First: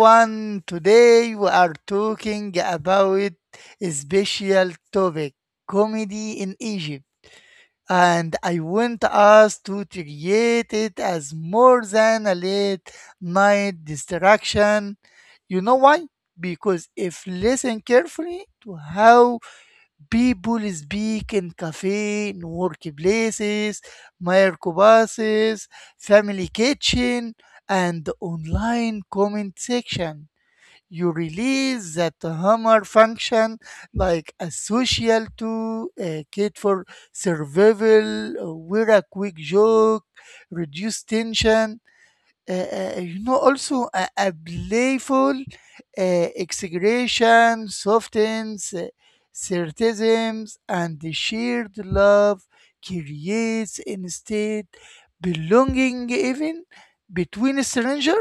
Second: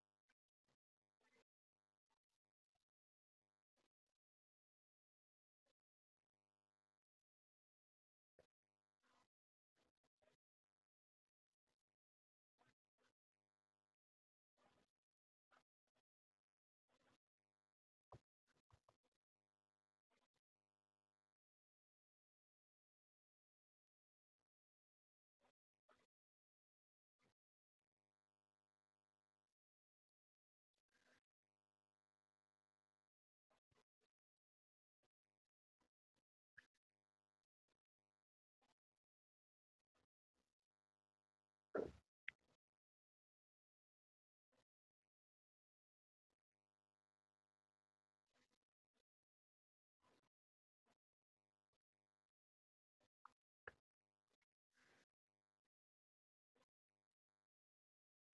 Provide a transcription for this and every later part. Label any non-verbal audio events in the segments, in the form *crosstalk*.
everyone. Today we are talking about a special topic, comedy in Egypt. And I want us to create it as more than a late night distraction. You know why? Because if listen carefully to how people speak in cafe, in workplaces, microbuses, family kitchen, and online comment section. You release that hammer function like a social tool, a kit for survival, or where a quick joke, reduce tension, also a playful exaggeration softens sarcasms, and the shared love creates instead belonging even between a stranger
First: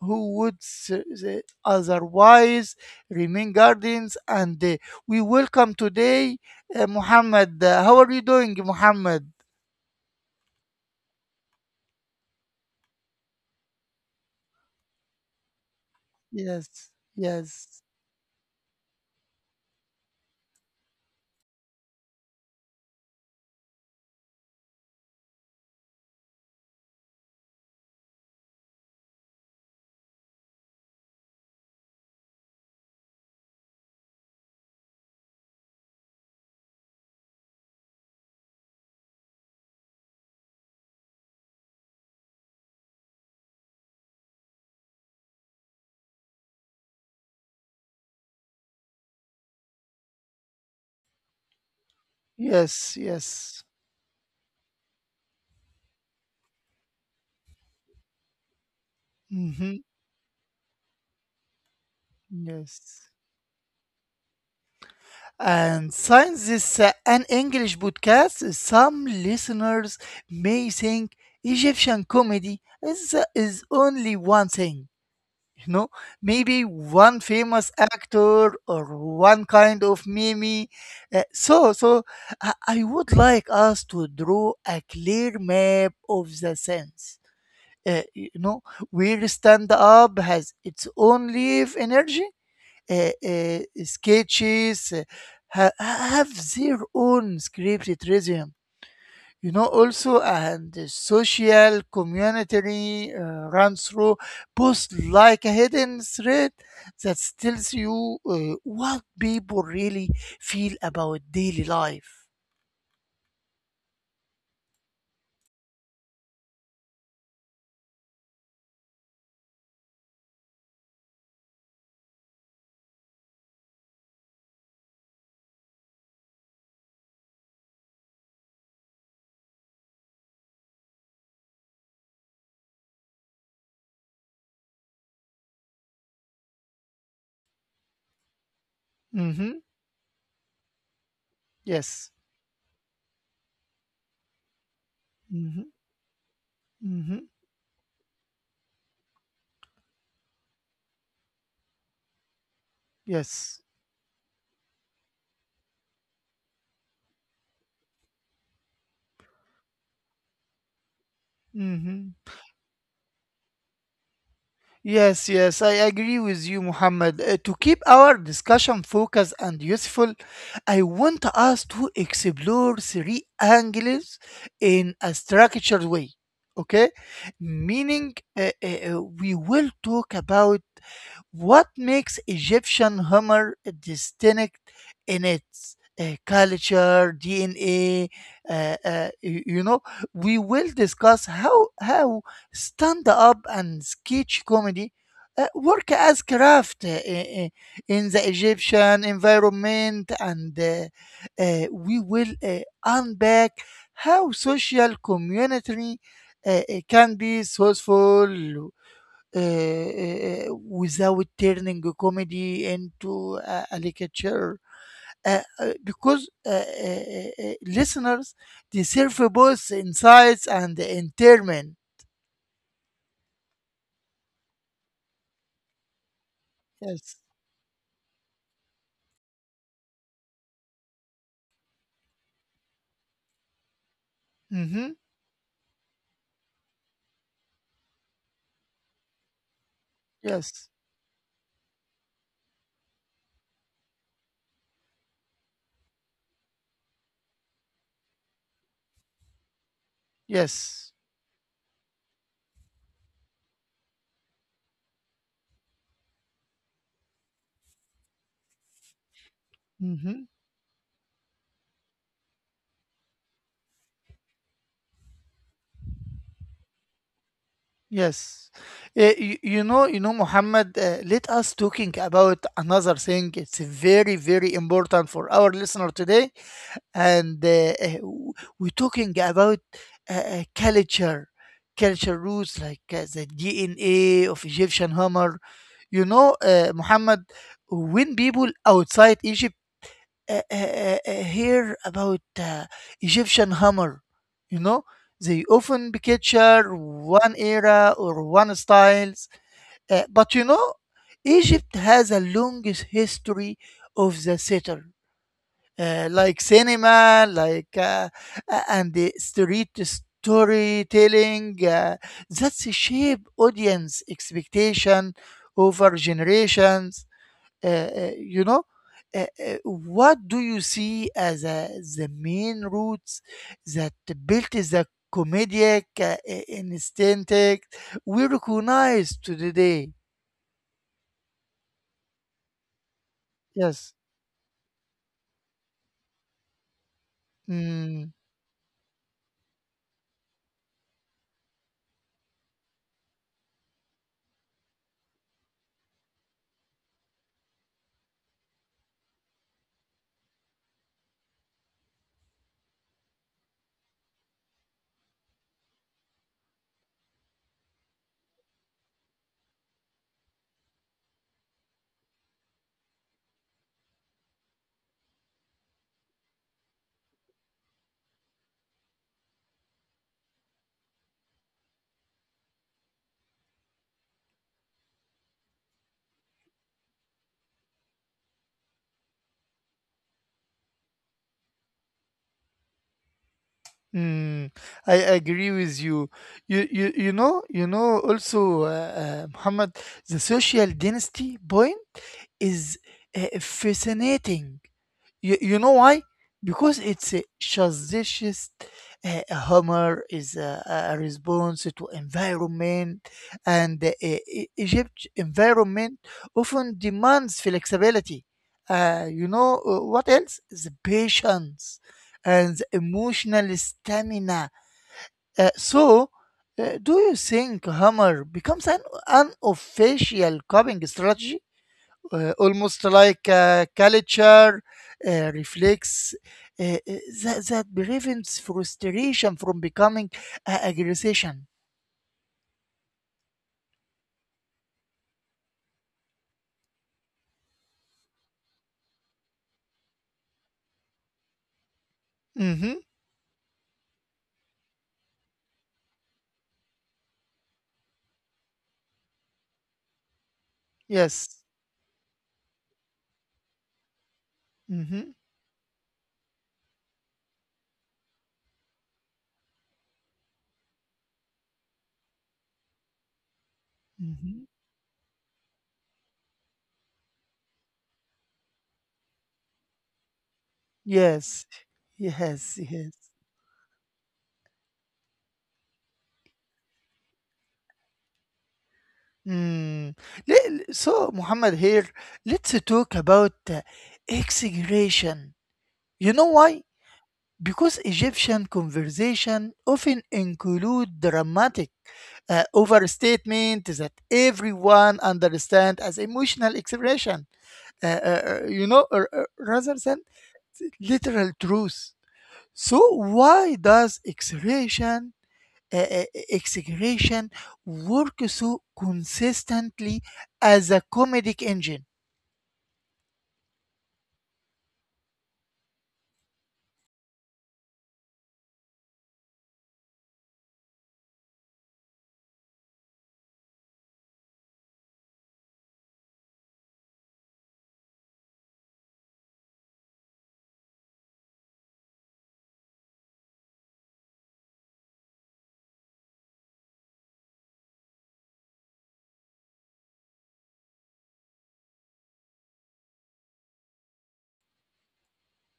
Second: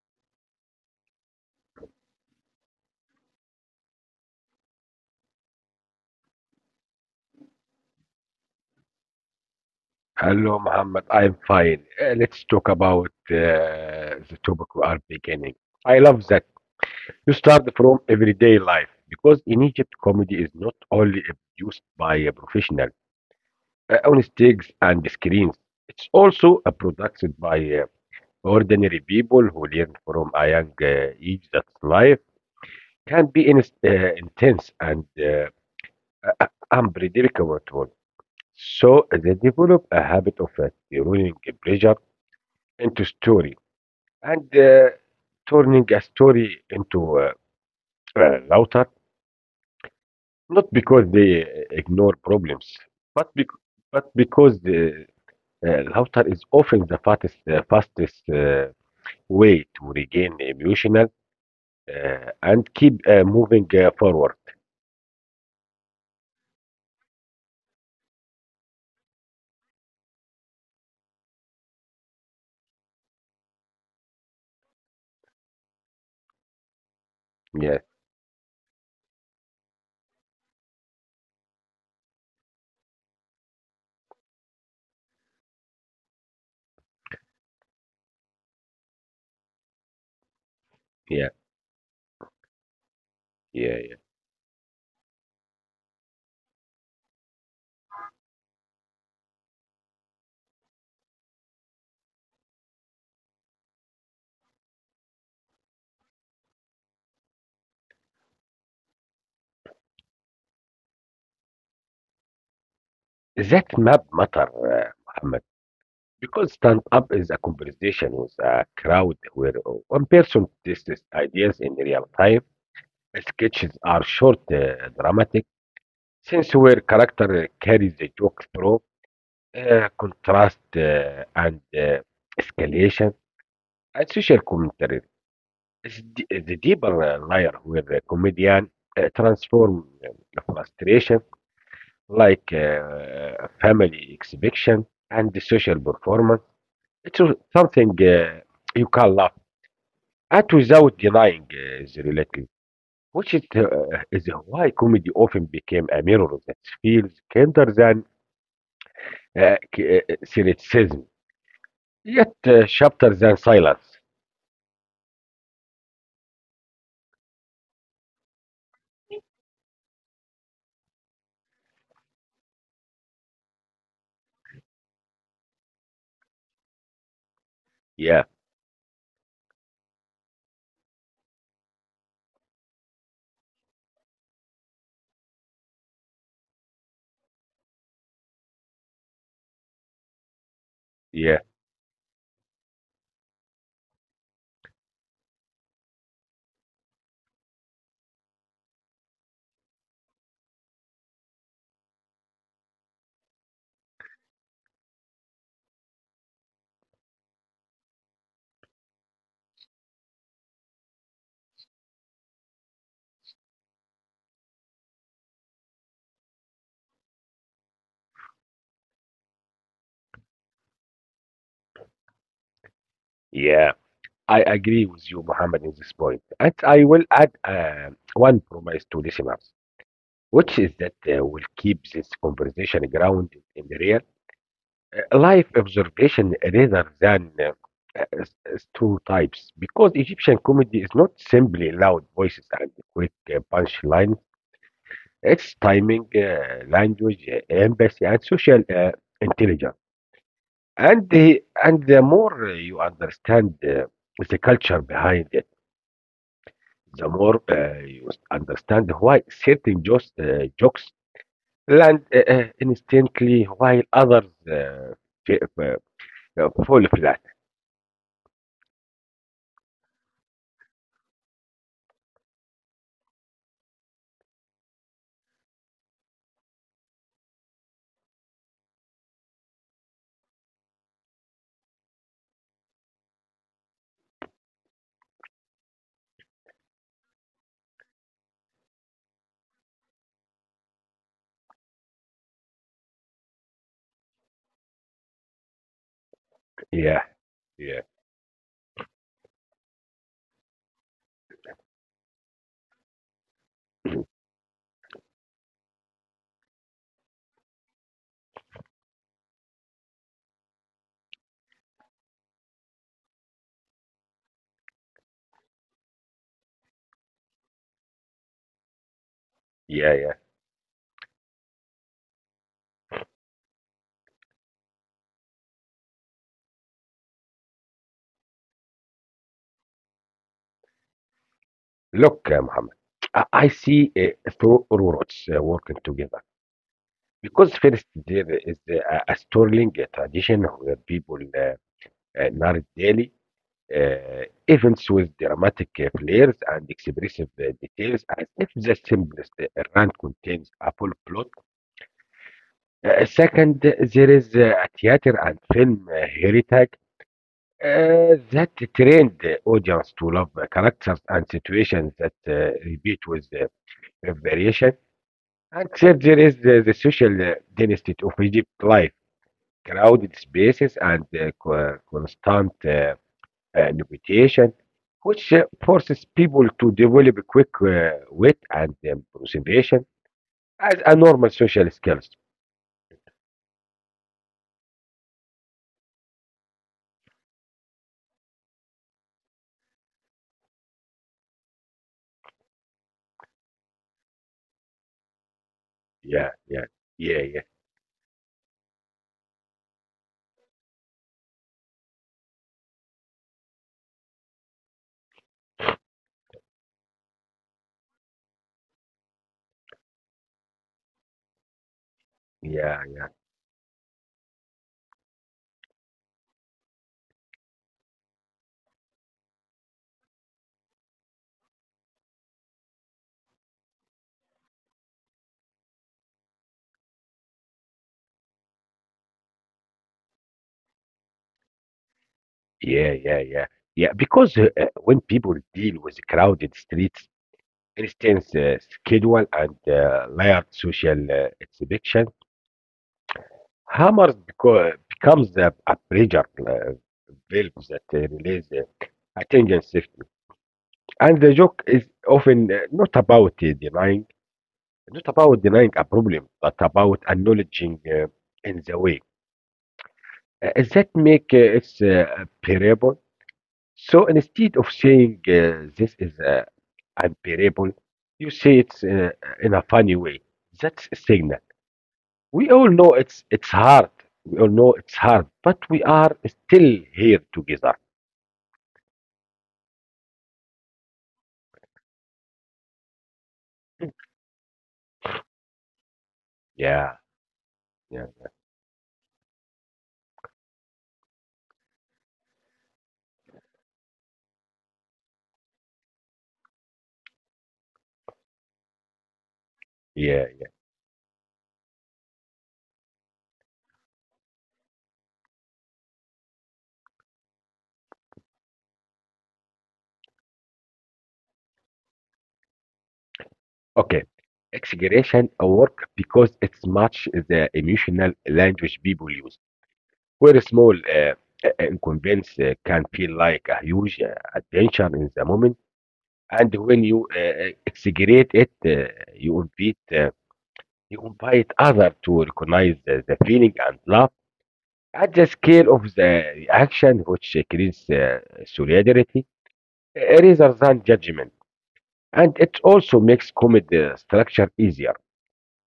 who would otherwise remain guardians. And we welcome today Muhammad. How are you doing, Muhammad? Hello, Muhammad. I'm fine. Let's talk about the topic we are beginning. I love that Yes, you start yes, from everyday life because in Egypt, comedy is not only produced by a professional on stage and screens. It's also produced by ordinary people who learn from a young age that life can be in, intense and unpredictable. So they develop a habit of turning pressure into stories and turning a story into a router, not because they ignore problems, yes, but bec- yes. but because the router is often the fastest fastest way to Mhm. regain emotional and keep Yes. Moving forward. And since this is an English podcast, some listeners may think Egyptian comedy is only one thing, you know, maybe one famous Yeah, actor or one kind of meme. So I would like us to draw a clear map of the sense. Uh, you know, where stand up has its yeah, own live energy, yeah, sketches ha- have their own scripted rhythm. Also, and the social community runs through posts like a hidden thread that tells you what people really feel about daily life. yeah. That map matter, Muhammad, because stand up is a conversation with a crowd where one person tests ideas in real time. Sketches are short, dramatic scenes where character carries the joke through contrast and escalation and social commentary. It's the deeper layer where the comedian Mm-hmm. transforms frustration Yes. like family exhibition and the Mm-hmm. social performance, into Mm-hmm. something you can laugh at without denying the reality. Which is, uh, Yes. is why comedy often became a mirror that feels kinder than cynicism, Mm-hmm. yet sharper than silence. Yes, yes, I agree with you, Muhammad. To keep our discussion focused and useful, I want us to explore three angles in a structured way. Okay, meaning Yeah, we will talk about what makes Egyptian humor distinct in its culture, DNA. Uh, uh, y- you know, we will discuss yeah, how stand up and sketch comedy work as craft, in the Egyptian environment, and we will unpack how social community can be sourceful, without turning a comedy into a caricature. Because listeners deserve both insights and entertainment. yeah. I agree with you, Mohammed, in this point. And I will Yes. add one promise to listeners, which is that we'll keep this conversation grounded in the real Mm-hmm. Life observation rather than two types because Egyptian Yes. comedy is not simply loud voices and quick punchlines. Its timing, language, empathy, and social intelligence. Yes. And the more you understand the culture behind it, the more you understand why certain jokes, Mm-hmm. uh, jokes land instantly while others f- f- fall flat. Yes. Muhammad, let us talking about another thing. It's very, very important for our listener today. And we're talking about culture, culture roots like the DNA of Egyptian Homer. You know, Muhammad, when people outside Egypt hear about Egyptian Homer, you know, they often picture Yeah, one yeah, era or one styles. But Egypt has a longest history of the settler, like cinema, like and the street storytelling. That's shape audience expectation over generations. Uh, uh, you know, Uh, uh, yeah. what do you see as the main roots that built the comedic instinct we recognize to the day? Look, Muhammad, I see Yes. Through roots working together. Because first Hmm. there is a strong tradition where people narrate daily events with dramatic players and expressive details as if the simplest rant contains a full plot. Second, there is a theater and film heritage that trained the audience to love characters and situations that repeat with variation. And third, there is the social dynasty of Egypt life, crowded spaces and constant navigation, which forces people to develop quick wit and observation as a normal social skills. Mm, I agree with you. You you know also Muhammad, the social dynasty point is fascinating. You know why? Yeah, yeah, Because it's yeah, a yeah, suggestions, humor is a response to environment, and the Egypt environment often demands flexibility. You know what else? The patience and the yeah, yeah, emotional stamina. Uh, so, do you think hammer becomes an unofficial coping strategy, almost like a culture reflects, uh, uh, that prevents frustration from becoming a aggression? yeah, yeah, yeah. Yeah, because when people deal with crowded streets, instance schedule and layered social exhibition, Mm-hmm. hammers becomes a pressure valve that release attention shift. And the Yes. joke is often not about denying, not Mm-hmm. about denying a problem, but about acknowledging in the way is that make it bearable. So Mm-hmm. instead of saying this is unbearable, you say it's in a funny way. That's a signal. Yes. We Yes. all know Yes. it's hard. We all know it's hard, but we are still here together. Mm. So, Muhammad, here, let's talk about exaggeration. You know why? Yeah, Because yeah, Egyptian conversation often include dramatic overstatement that everyone understand as emotional expression, rather than yeah. literal truth. So why does exaggeration, uh, uh, exaggeration work so consistently as a comedic engine? Okay. Exaggeration work because it's much the emotional language people use. Where a small inconvenience can feel like a huge adventure in the moment, and when you exaggerate it, you invite others to recognize the feeling and laugh at the scale of the reaction, which creates solidarity rather than judgment, and it also makes comedy structure easier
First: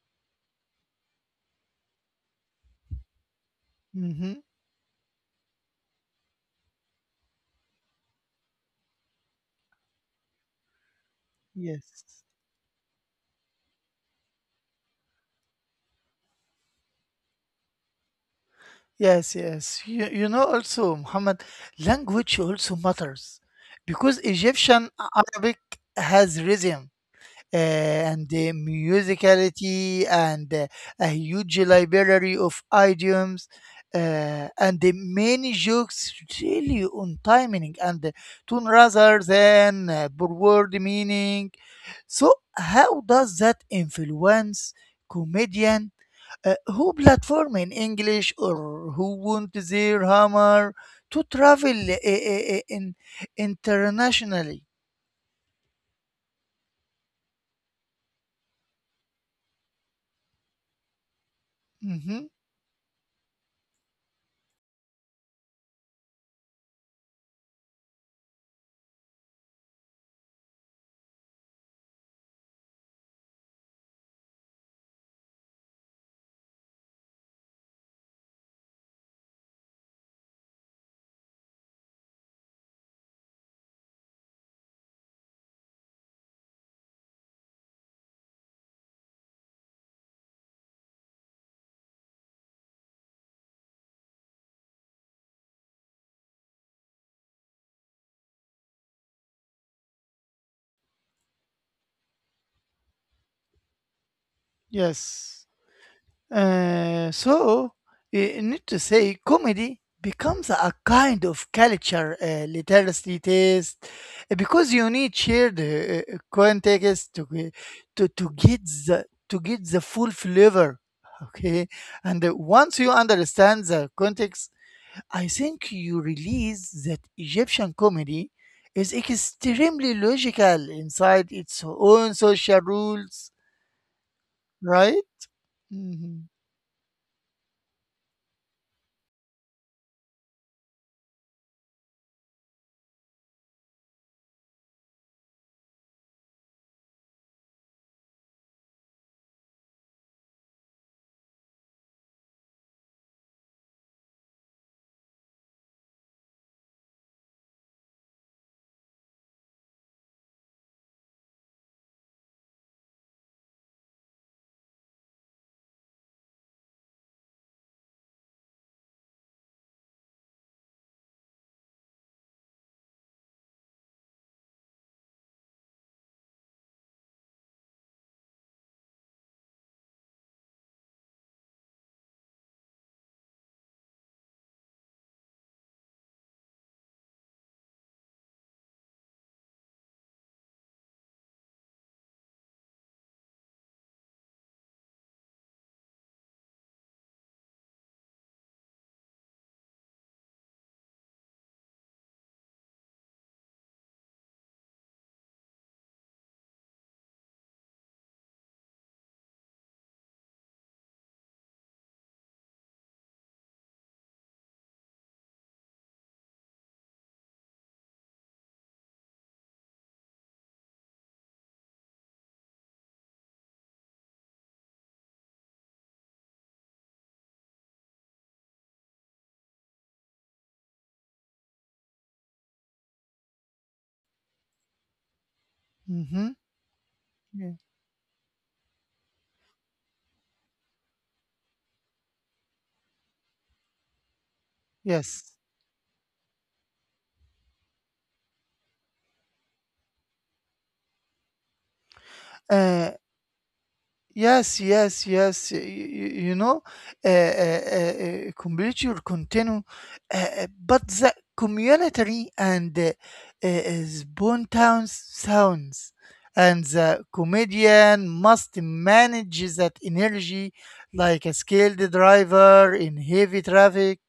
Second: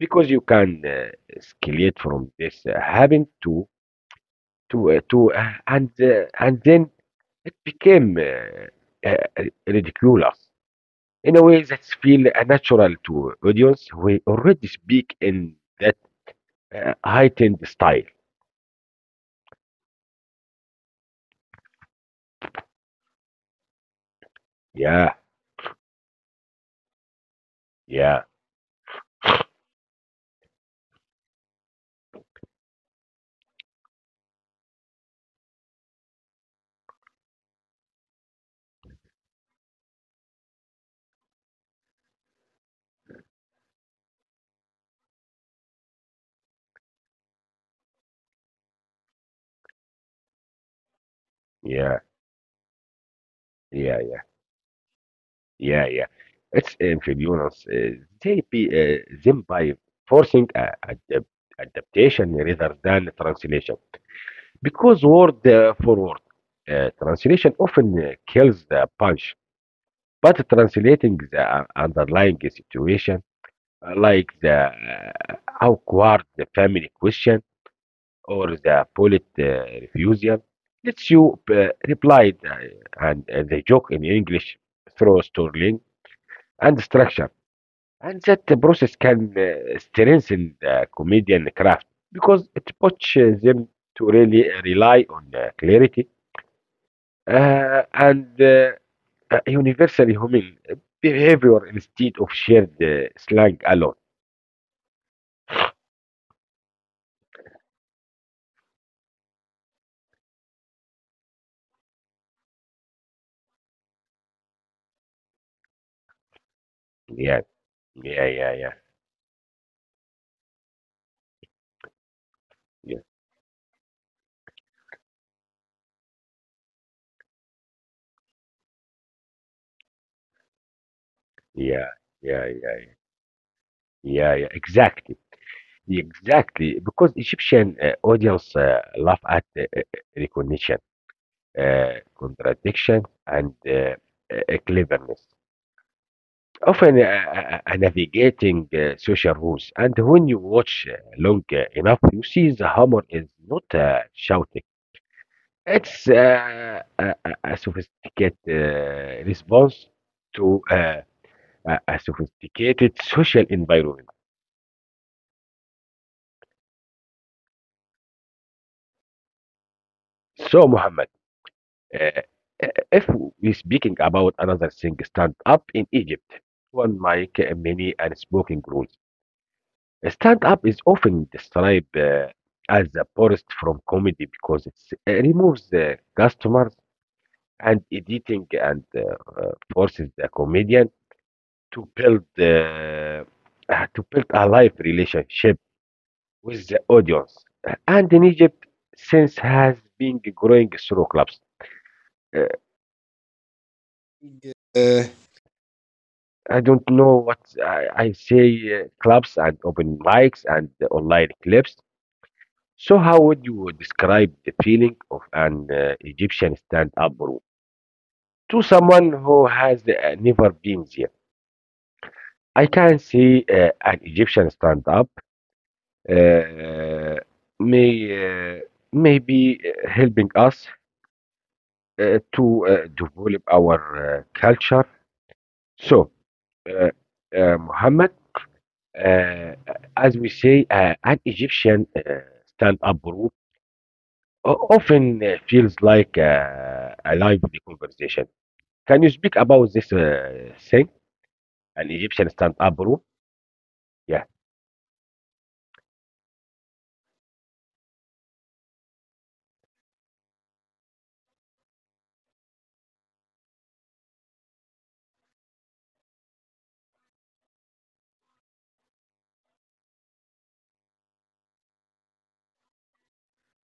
because you can escalate from this happened to Hmm. And and then it became ridiculous in a way that Yes. feel natural to audience who already speak in that heightened style. Yes, yes. You know also, Muhammad, language also matters because Egyptian Yeah, Arabic has rhythm yeah, and the musicality and a huge library of idioms, and the many jokes really on timing and the tone rather than per word meaning. So how does that influence comedian who platform in English or who want their humor to travel yeah, in yeah, yeah, internationally? yeah. It's inferiorance. They be them by forcing Mhm. adaptation rather than translation. Because word for word translation often kills the punch, but translating the underlying situation, like the uh, awkward family question or the polite refusal, lets you reply the, and the joke in English through storytelling and structure. And that process can strengthen the comedian craft because it pushes them to really rely on clarity and universally human behavior instead of shared slang alone. Yes. Uh, so, Need to say, comedy becomes a kind of culture literacy test, because you need shared context Yeah, to to yeah, yeah, get yeah, the to get the full flavor. Okay, and once you yeah, understand the context, I think you realize that Egyptian comedy is extremely logical inside its yeah, own yeah, social yeah, rules, yeah, yeah, right? exactly, Mm-hmm. exactly. Because Egyptian audience laugh at recognition, contradiction, and cleverness. Often navigating social rules, and when you watch long enough, you see the humor is not shouting. It's a sophisticated response to a sophisticated social environment. So, Muhammad, uh, if we speaking about another thing, stand up in Egypt, one mic, many unspoken rules. Stand up is often described as the poorest from comedy because it removes the customers and editing and forces the comedian to build uh, to build a live relationship with the audience. And in Egypt, since has been growing through clubs. Uh, Uh, I don't know what I say clubs and open mics and online clips. So how would you describe the feeling of an Egyptian stand-up room to someone who has never been there? I can see an Egyptian stand-up uh, may uh, may be helping us to develop our culture. Mm-hmm. So, uh, Yeah. Muhammad, uh, as we say, an Egyptian stand-up group often Yes. Feels like a live conversation. Can you speak about this thing, an Egyptian Uh, stand-up group? Yeah, Yes, yes, yes. You know, complete your continue, but the community and spontaneous sounds, and the comedian must manage that energy like a skilled driver in heavy traffic,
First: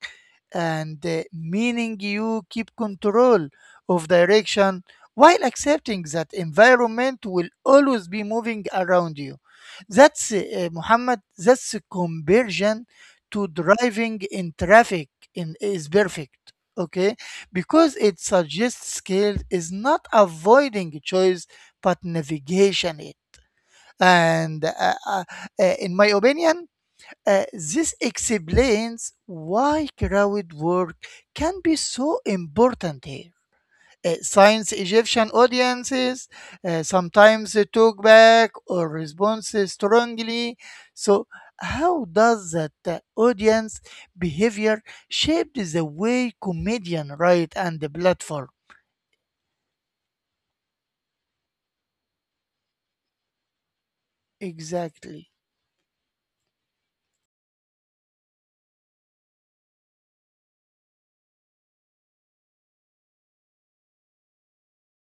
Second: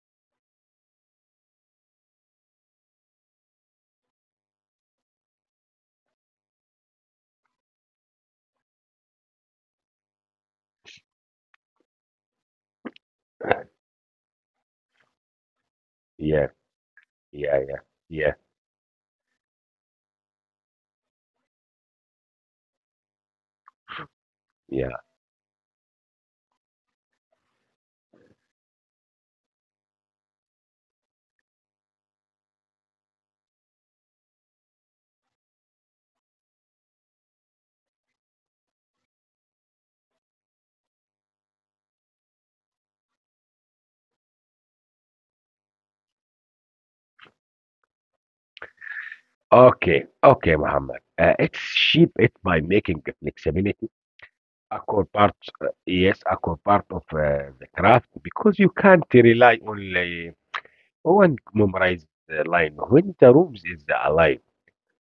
and meaning you keep control of direction while accepting that environment will always be moving around you. That's Muhammad, that's conversion to driving in traffic in, is perfect. yeah, Okay, yeah, yeah, because it yeah, suggests skill is not avoiding choice but navigation it. And yeah. In my opinion, this explains why crowd work can be so important here, science Egyptian audiences sometimes they talk back or respond strongly. So, how does that audience behavior shape the way comedian write and the platform? Okay, okay, Muhammad. It's shaped by making flexibility core Exactly. part, yes, a core part of the craft because you can't rely only on memorized line when the rooms is alive.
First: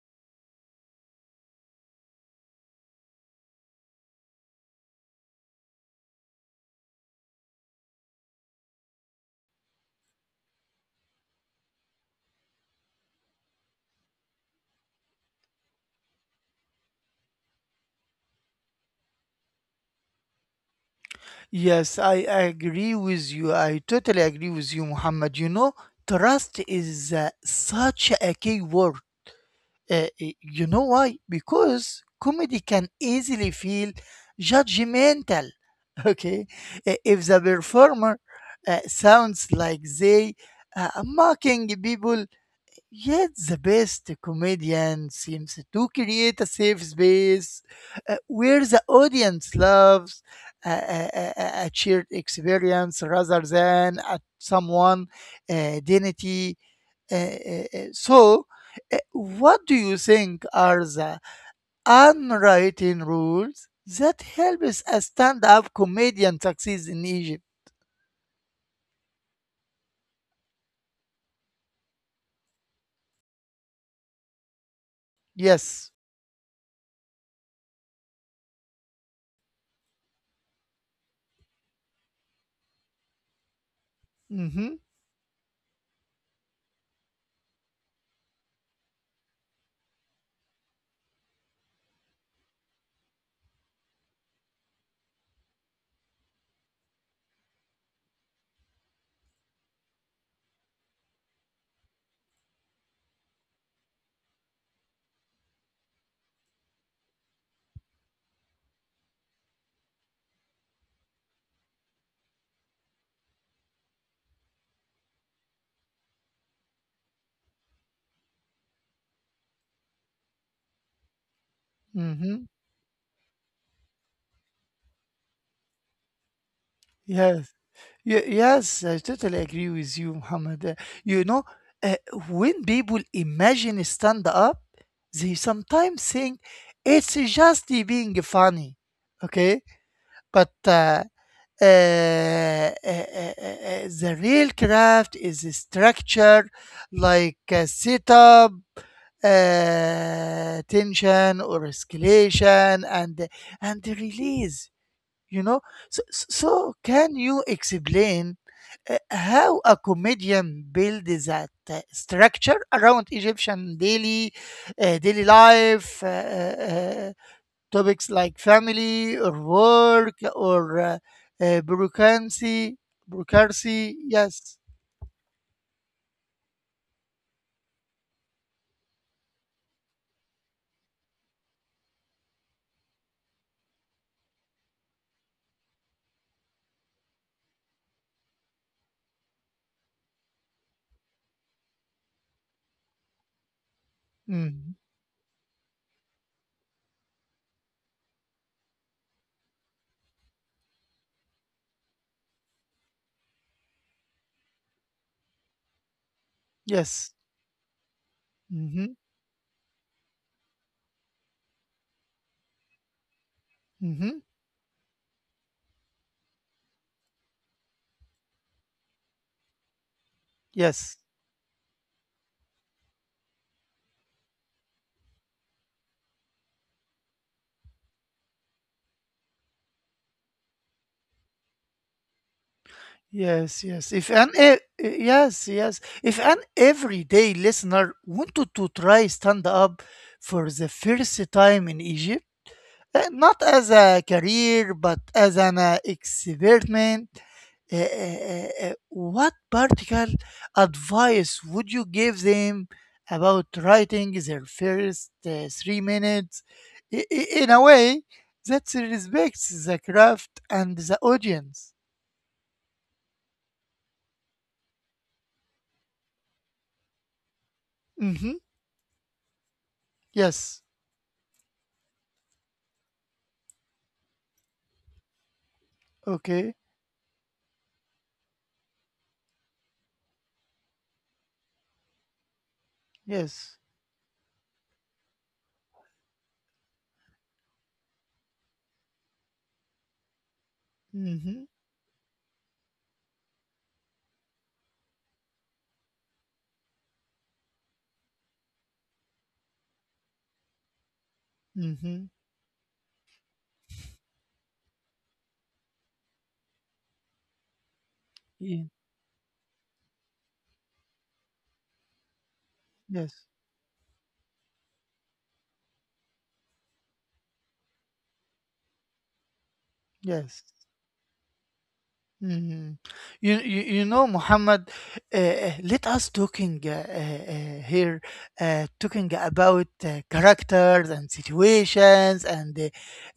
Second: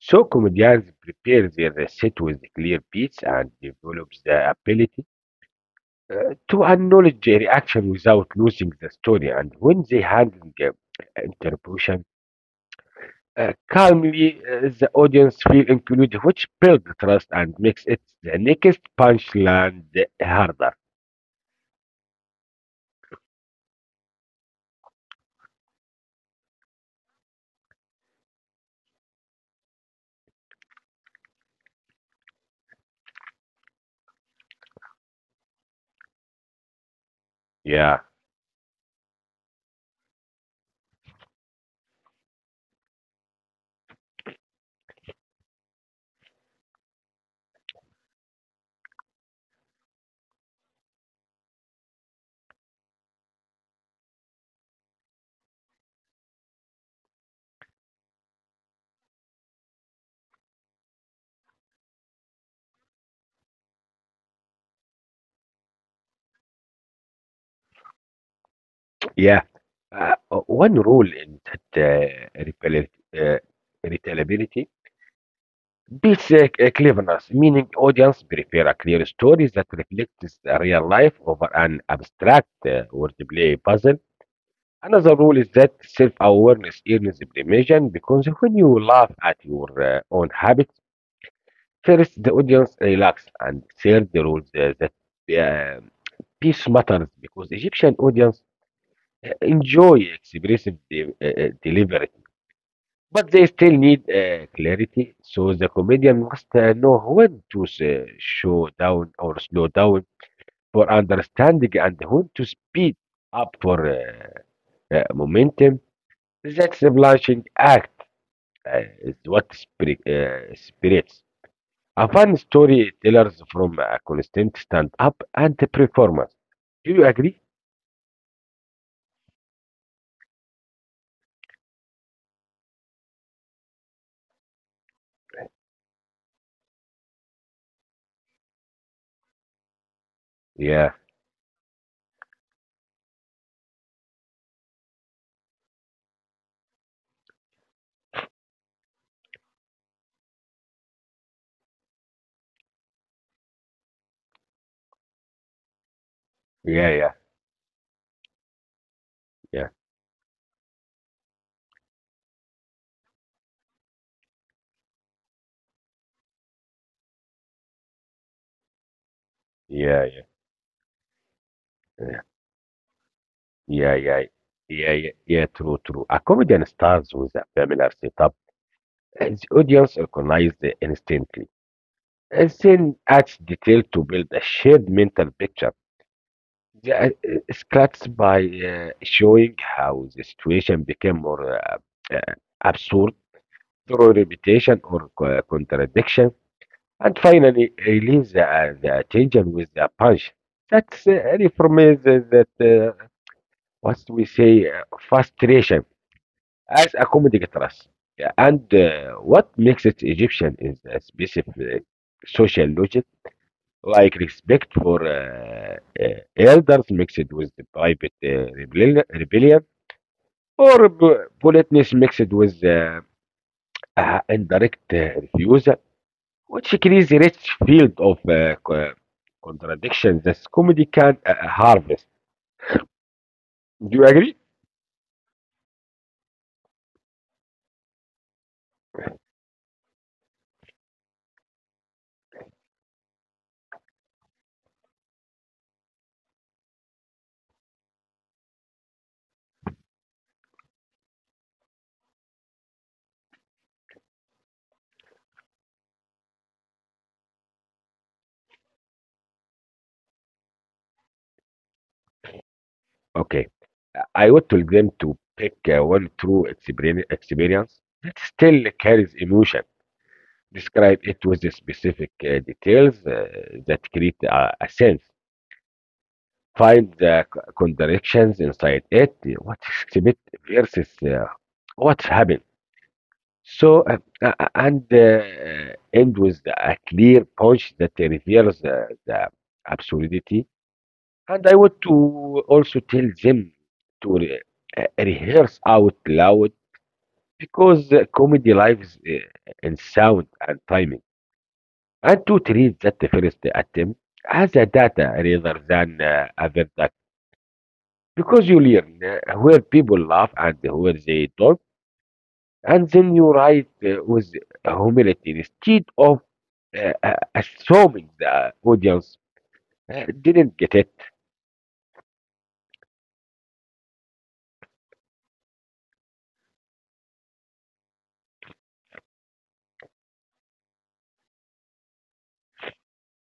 So comedians prepare their set with clear beats and develops the ability to acknowledge a reaction without losing the story. And when they handle the interpretation calmly, the audience feel included, which builds trust and makes it the next punchline harder. Yes, I agree with you. I totally agree with you, Muhammad. You know, trust is such a key word. You know why? Because comedy can easily feel judgmental. *laughs* Okay, if the Yeah. performer sounds like they mocking people, yet the best comedian seems to create a safe space where the audience loves a shared experience rather than at someone identity. So what do you think are the unwritten rules that helps a stand-up comedian succeed in Egypt? Yeah. Uh, One rule in that uh, retellability Yes. beats cleverness, meaning audience prefer a clear story that reflects the real life over an abstract wordplay puzzle. Mm-hmm. Another rule is that self-awareness earns permission because when you laugh at your own habits, first the audience relax, and third the rules that uh, peace matters because Egyptian audience enjoy expressive delivery. But they still need clarity, so the comedian must know when to s- show down or slow down for understanding and when to speed up for momentum. That's a blushing act is what spirits. A fun Mm-hmm. storytellers from a constant stand up and performance. Do you agree? Yes. Yes, I totally agree with you, Muhammad. You know, uh, when people imagine stand-up, they sometimes think it's just being funny. Okay? But Yeah, uh, uh, uh, uh, uh, uh, the real craft is structure, like a setup, tension or escalation and release. You know so, so so yeah, yeah, can you explain how yeah, a comedian builds that structure around Egyptian daily, daily life, topics like family or work yeah, or yeah. bureaucracy. Yeah, Bureaucracy, yeah, yes. yeah, yeah, yeah, true, true. A comedian starts with a familiar setup and the audience recognizes it instantly, and then adds detail to build a shared mental picture. The sketches by showing how the situation became more uh, absurd through Mm, repetition or contradiction, and finally release the tension with a punch. That's really for me the, that what we say frustration, as a yes. comedy trust. Yeah. And Hmm. uh, what makes it Egyptian is a specific social logic, like Hmm. respect for elders mixed with the private rebellion, rebellion, or Yes. Politeness mixed with indirect refusal, which creates a rich field of contradictions that comedy can harvest. Yes, Do you yes. If agree? an e- e, Yes, yes. If an everyday listener wanted to try stand up for the first time in Egypt, not as a career but as an experiment, what particular advice would you give them about writing their first 3 minutes in a way that respects the craft and the audience? Okay. I would tell them to pick one true experience that still Hmm. carries emotion. Yes. Describe it with the specific details that create a sense. Okay. Find the contradictions inside it, what is exhibit versus what happened. Yes. So, and end with a clear punch that reveals the absurdity. And I Mhm. want to also tell them to rehearse out loud because comedy lives in sound and timing, and Mhm. to treat that the first attempt as a data rather than a verdict. Because you Yeah. learn where people laugh and where they don't, and then you Yes. write with humility instead of assuming the audience didn't Yes. get it. Mhm. You know, Muhammad, let us talking here, talking about characters and situations and uh,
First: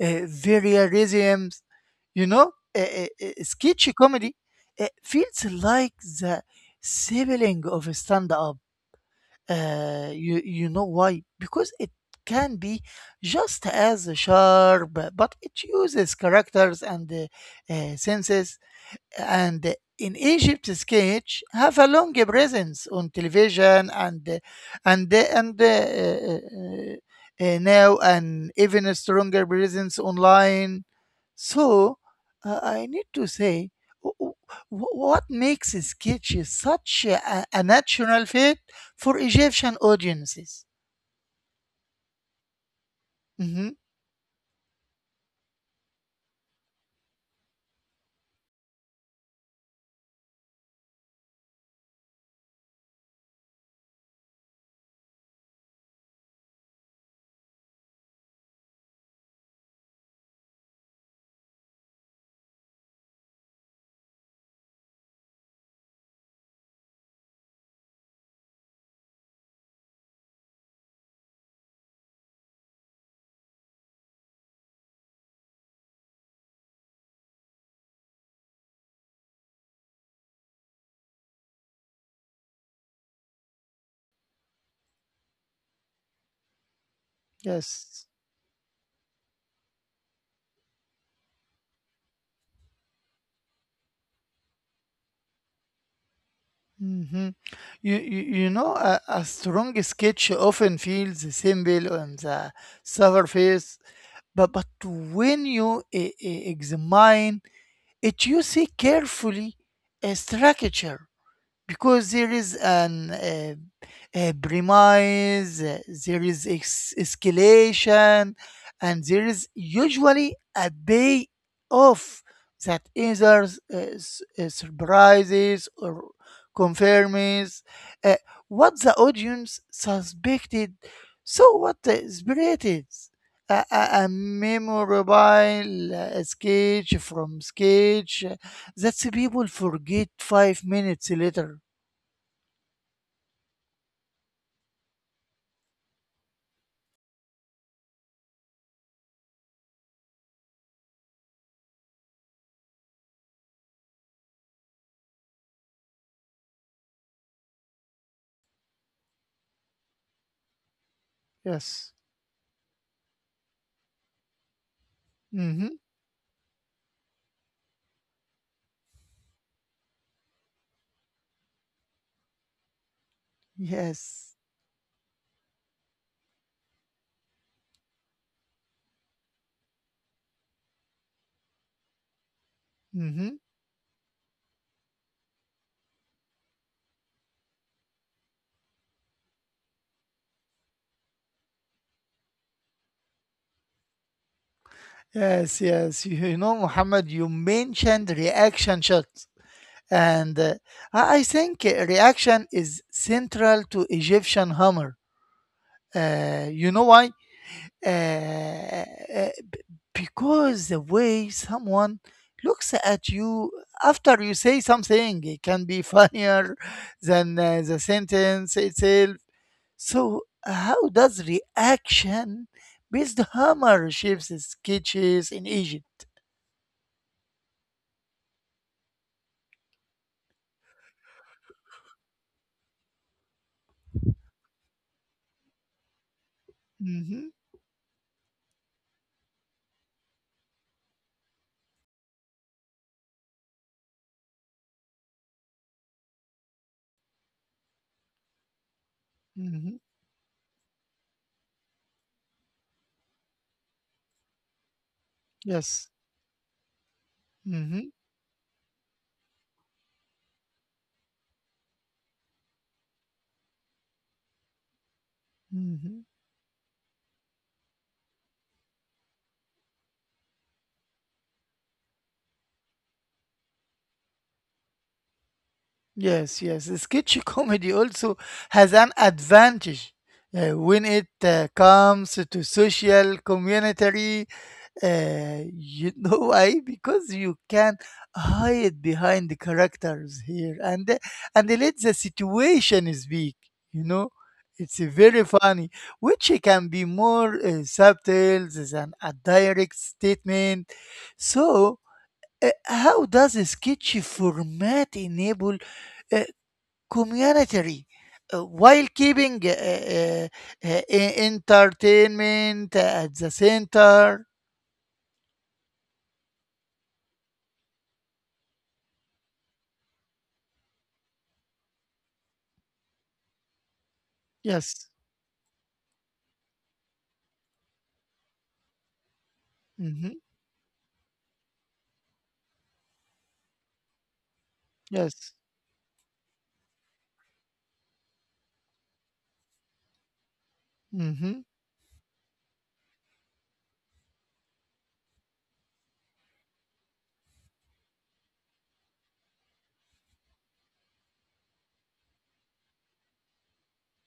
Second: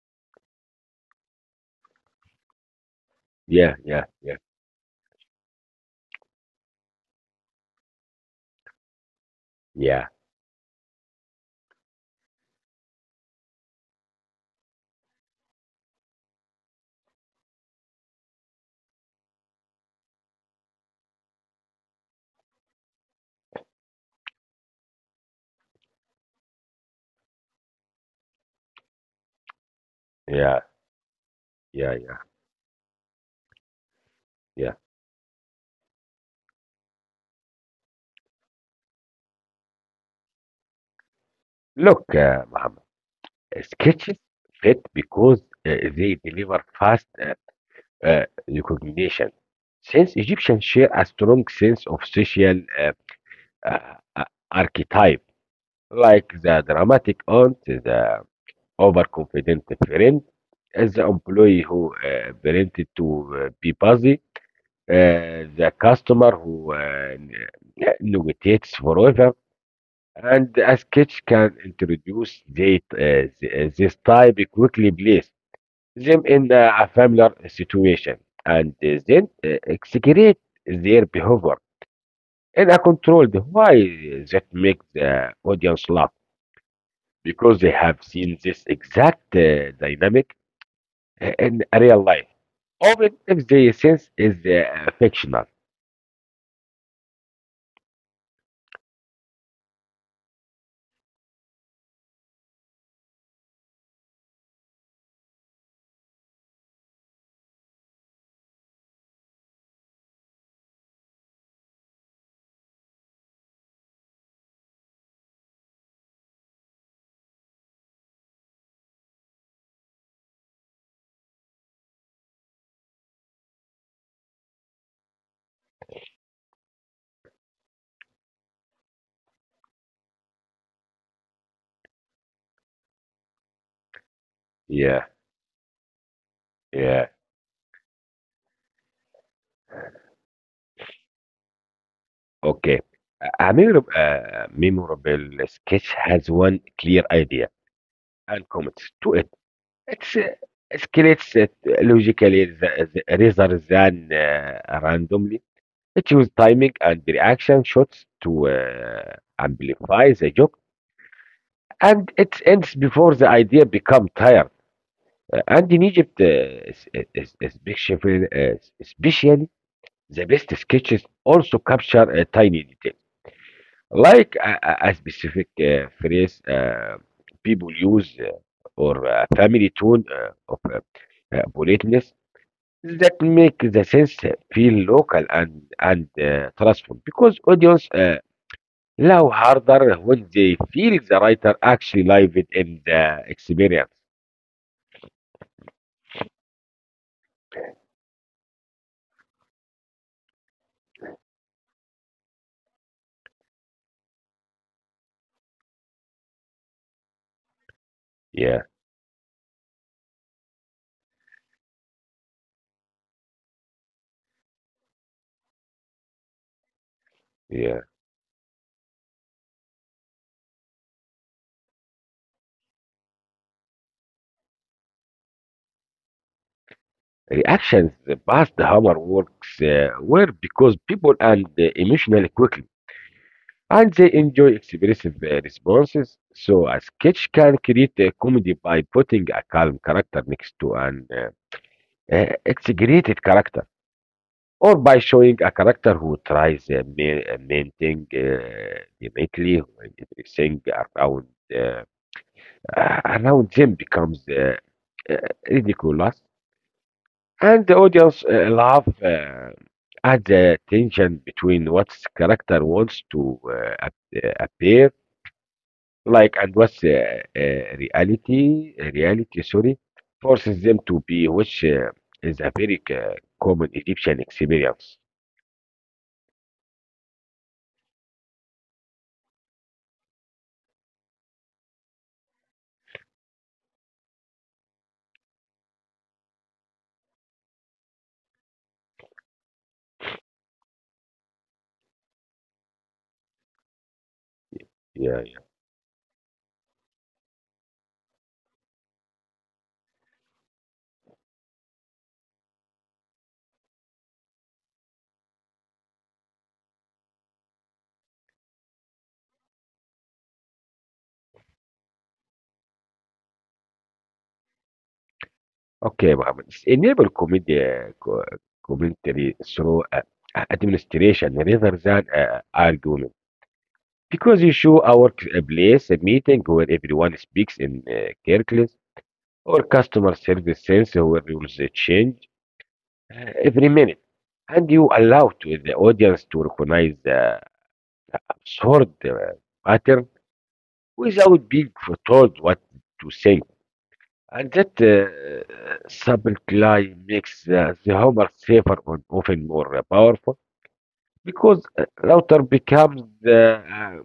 uh, variations. You know, Yeah, sketchy yeah, comedy yeah, feels like the sibling of a stand-up. yeah, You you know why? Because it can be just as sharp, but it uses characters and senses. And in Egypt, sketch have a long presence on television and now an even stronger presence yeah, online. yeah, So yeah, I need to say, wh- yeah. what makes a sketch such a natural fit for Egyptian audiences? Look, Muhammad, Mhm. sketches fit because they deliver fast recognition. Since Egyptians share a strong sense of social uh, uh, archetype, like the dramatic aunt, the overconfident friend, the employee who pretended to be busy, the customer who negotiates forever, and a sketch can introduce this type quickly, place them in a familiar situation, and then execrate their behavior in a controlled way that makes the audience laugh because they have Yes. seen this exact dynamic in real life. Often, if the sense is fictional. Mhm. You, you know, a strong sketch often feels simple on the surface, but, when you examine it, you see carefully a structure because there is an a premise, there is escalation, and there is usually a day off that either surprises or confirms uh, what the audience suspected. So, what the spirit is a Yeah, memorable sketch yeah. from sketch that's people forget 5 minutes later. Okay. A memorable, memorable sketch has one clear idea and commit to it. It's escalates it logically the rather than randomly. It uses timing and reaction shots to amplify the joke, Yes. and it ends before the idea becomes tired. Uh, Mm-hmm. and in Egypt, es- especially, uh, especially the best sketches also capture a tiny detail, Yes. like a specific phrase people use, or a family tune of politeness that Mm-hmm. make the sense feel local and trustful because audience love harder when they feel the writer actually live it in the experience. Yes, yes. You know, Muhammad, you mentioned reaction shots. And I think reaction is central to Egyptian humor. You know why? Uh, Yeah, b- because the way someone looks at you after you say something, it can be *laughs* funnier than the yeah. sentence itself. So, how does reaction based humor shapes the sketches in Egypt? Reactions past the hammer works were because people and emotionally quickly and they enjoy expressive responses. So a sketch Mm-hmm, can create a comedy by putting a calm character next to an exaggerated character, or by showing a character who tries mainting demetly mm-hmm, when everything around uh, around them becomes uh, yes. ridiculous, and the Mm-hmm, audience laugh at the tension between what character wants to appear mm-hmm. like and what's reality reality sorry forces them to be, which is a very common Egyptian experience. Yes, yes. The sketch *laughs* comedy also has an advantage when it comes to social community. You *laughs* know why? Because you can hide behind the characters here and let the situation speak. You know, it's Yeah. very funny, which can be more subtle than a direct statement. So, how does a sketchy format enable uh, community while keeping entertainment at the center? Okay, Mohammed. Enable commentary through administration rather than argument. Because you show Yes. a workplace a meeting where everyone speaks in circles or customer Hmm. service sense where rules change every minute. And you allow Yes. to the audience to recognize the absurd pattern without Hmm. being told what to think. عن جد سب Supply makes the Hummer safer and often more powerful because router becomes uh,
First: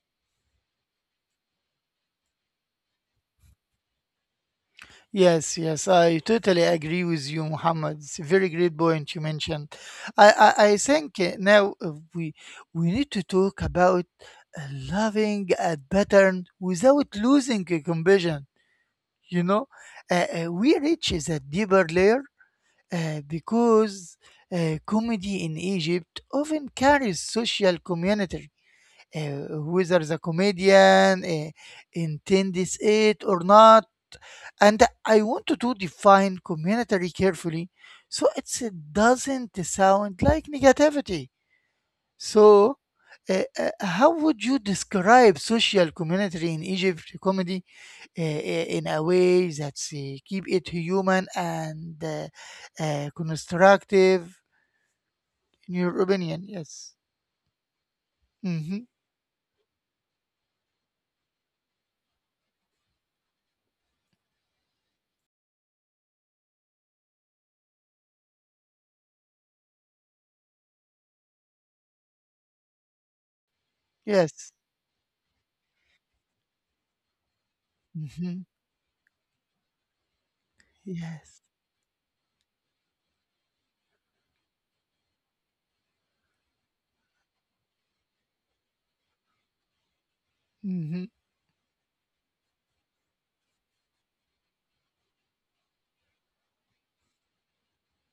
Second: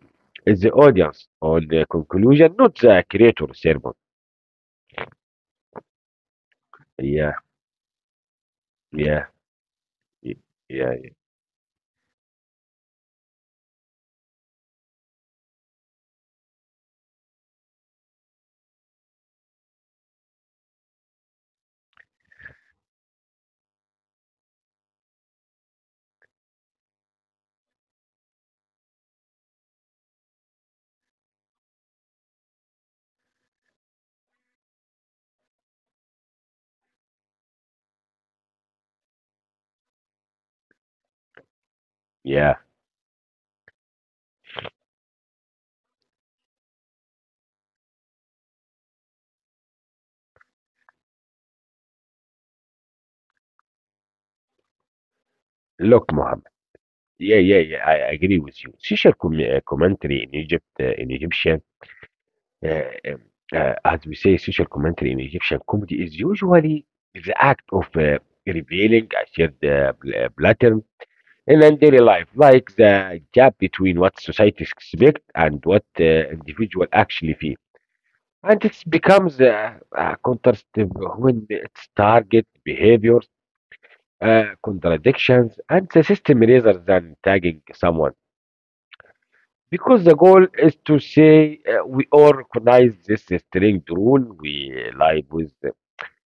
the audience on the conclusion, not the creator sermon. Yes, yes, I totally agree with Yeah, you, Muhammad. It's a very great point you yeah, mentioned. I, yeah, I, I yeah, think now we need to talk about uh, loving a pattern without losing a compassion. You know, we reach is a deeper layer, because comedy in Egypt often carries social community, whether the comedian intends it or not, and I want to do define community carefully so it doesn't sound like negativity. So, yeah. How would you describe social community in Egypt comedy in a way that keep it human and constructive? In your opinion, yes. Look, Mohammed. Yeah, Hmm. yeah, yeah. I agree with you. Social commentary in Egypt, in Egyptian, uh, um, as we say, social commentary in Egyptian comedy is usually the act of revealing a shared pattern in and daily life, Yes. like the gap between what society expects and what the Hmm. individual actually feel. And it Yes. becomes contrastive when its target behaviors, contradictions, and the system rather than tagging someone. Mm-hmm. Because the goal is to say, we all recognize this strange rule we live with.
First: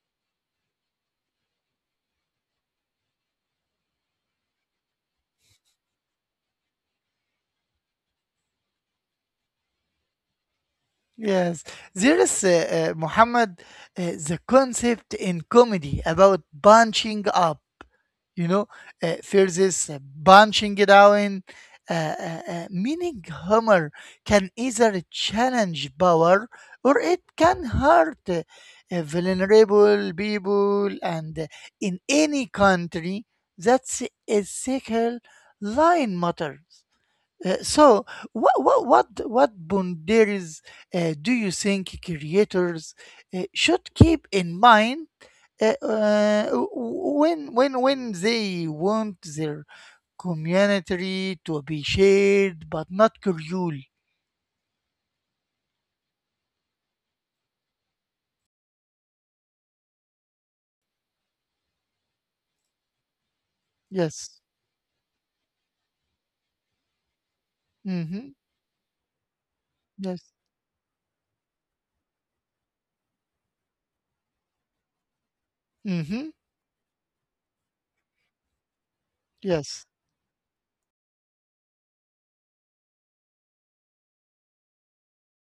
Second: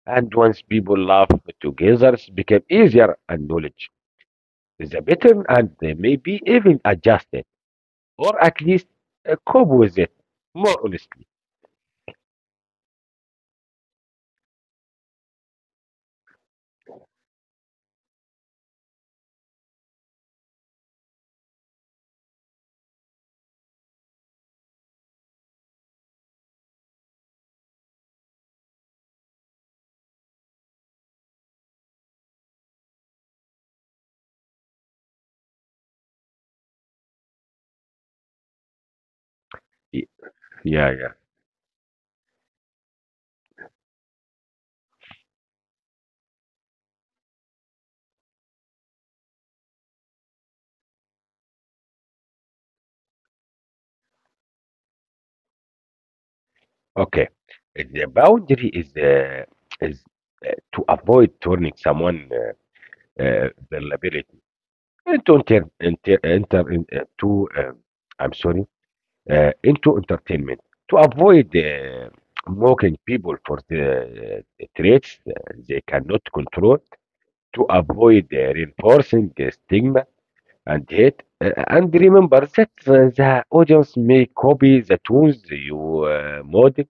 And once people laugh together, it became easier and knowledge is a pattern and they may be even adjusted, or at least cope with it more honestly. Yes, there is, Muhammad, the concept in comedy about bunching up, you know, versus bunching down, meaning humor can either challenge power or it can hurt vulnerable people. And in any country, that's a second line matters. So what Y- Yeah, yeah. boundaries do you think creators should keep in mind, uh, uh, w- when they want their community to be shared but not cruel? Okay. The boundary is is to avoid turning someone vulnerability into enter, Yes. enter, enter in, to I'm sorry, Mm-hmm. into entertainment, to avoid Yes. Mocking people for the traits they cannot control, to Mm-hmm. avoid reinforcing stigma and hate. Yes. And remember that the audience may copy the tunes you model.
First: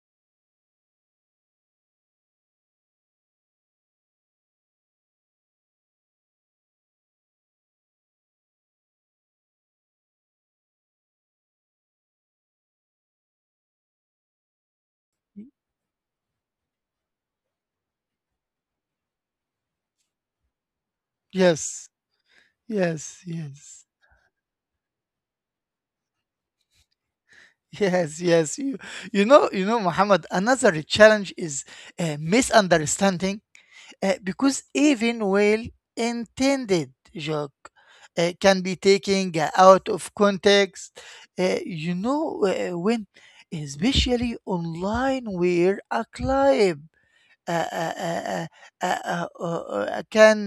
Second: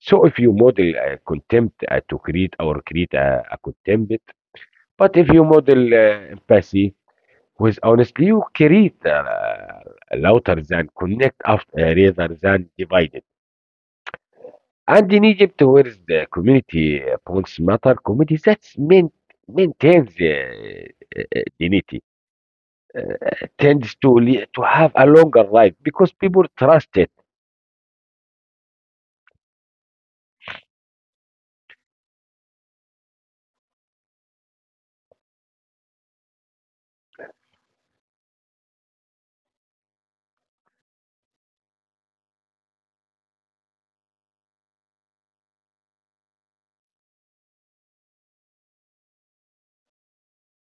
So if you model contempt to create or create a contempt, but if you model empathy with honestly, you create louder than connect after, rather than divided. And in Egypt, where is the community points matter, community that's meant maintains Yes, dignity, yes, yes, tends to le to have a longer life because people trust it. *laughs* yes, yes. You know, Muhammad. Another challenge is misunderstanding. Because even well intended joke can be taken out of context. You know, when, especially online, where a client uh, uh, uh, can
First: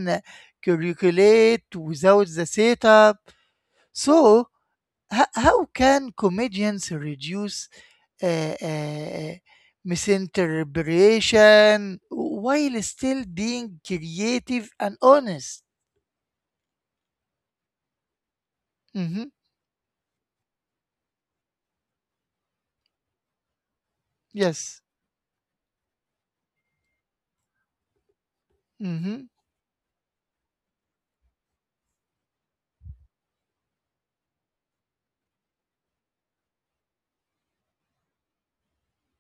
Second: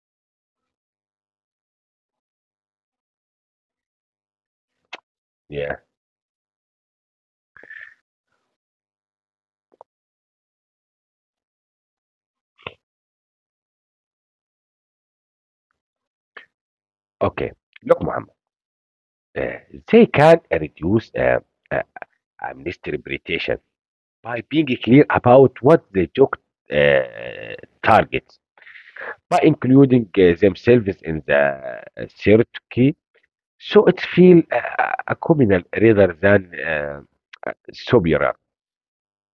calculate without the setup. So, how Yeah. can comedians reduce uh, uh, misinterpretation while still being creative and honest? Okay. Look, Muhammad, Hmm. uh, they can reduce misinterpretation by being Yes. clear about what the joke uh, targets, by Hmm. including themselves in the hierarchy, so it feels a communal rather than superior.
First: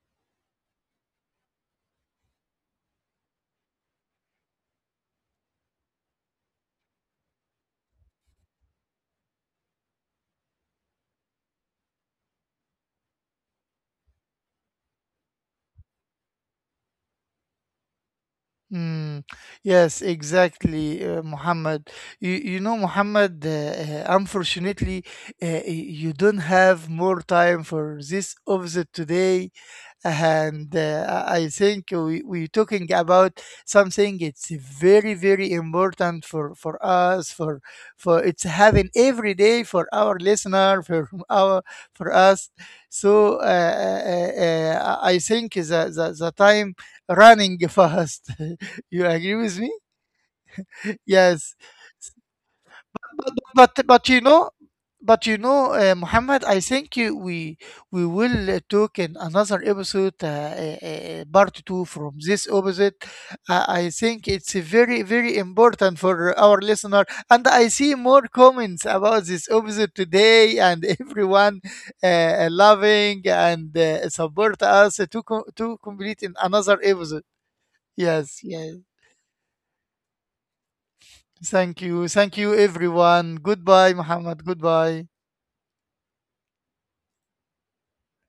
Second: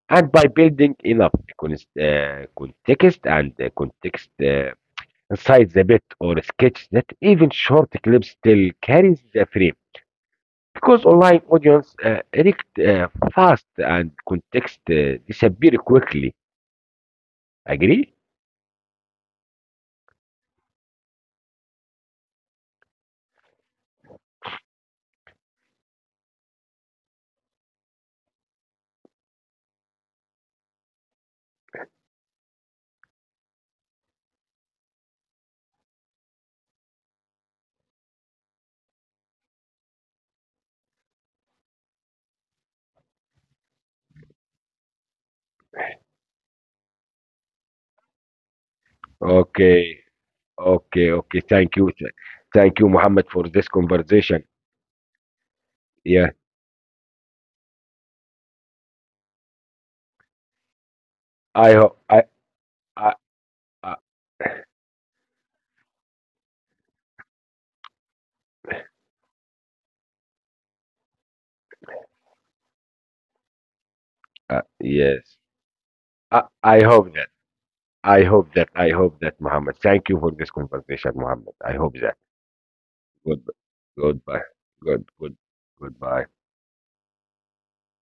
And by building enough con- context and context inside the bit or sketch that even short clips still carries the frame because online audience react fast and context disappear quickly. Agree? Mm. Yes, exactly, Muhammad. You know, Muhammad, unfortunately, you don't have more time for this episode today. And I think we're talking about something it's very very important for us for it's having every day for our listener for *laughs* our for us, so I think the time running *laughs* fast. *laughs* You agree with me? Okay, okay, okay. Yes, Thank you. Thank you, Muhammad, for this but conversation. Yeah, Muhammad, I think we will talk in another episode, part I two hope. from this episode. I, I I think it's very very important for our listener, and I see more comments about this episode today, and *laughs* everyone loving and support us to yes, complete in another I hope episode. that. I Yes, hope that. yes. I hope that, Muhammad. Thank you for this conversation, Muhammad. I hope that. Thank you, everyone. Good. Goodbye, Goodbye. Muhammad. Good. Goodbye. Good. Goodbye.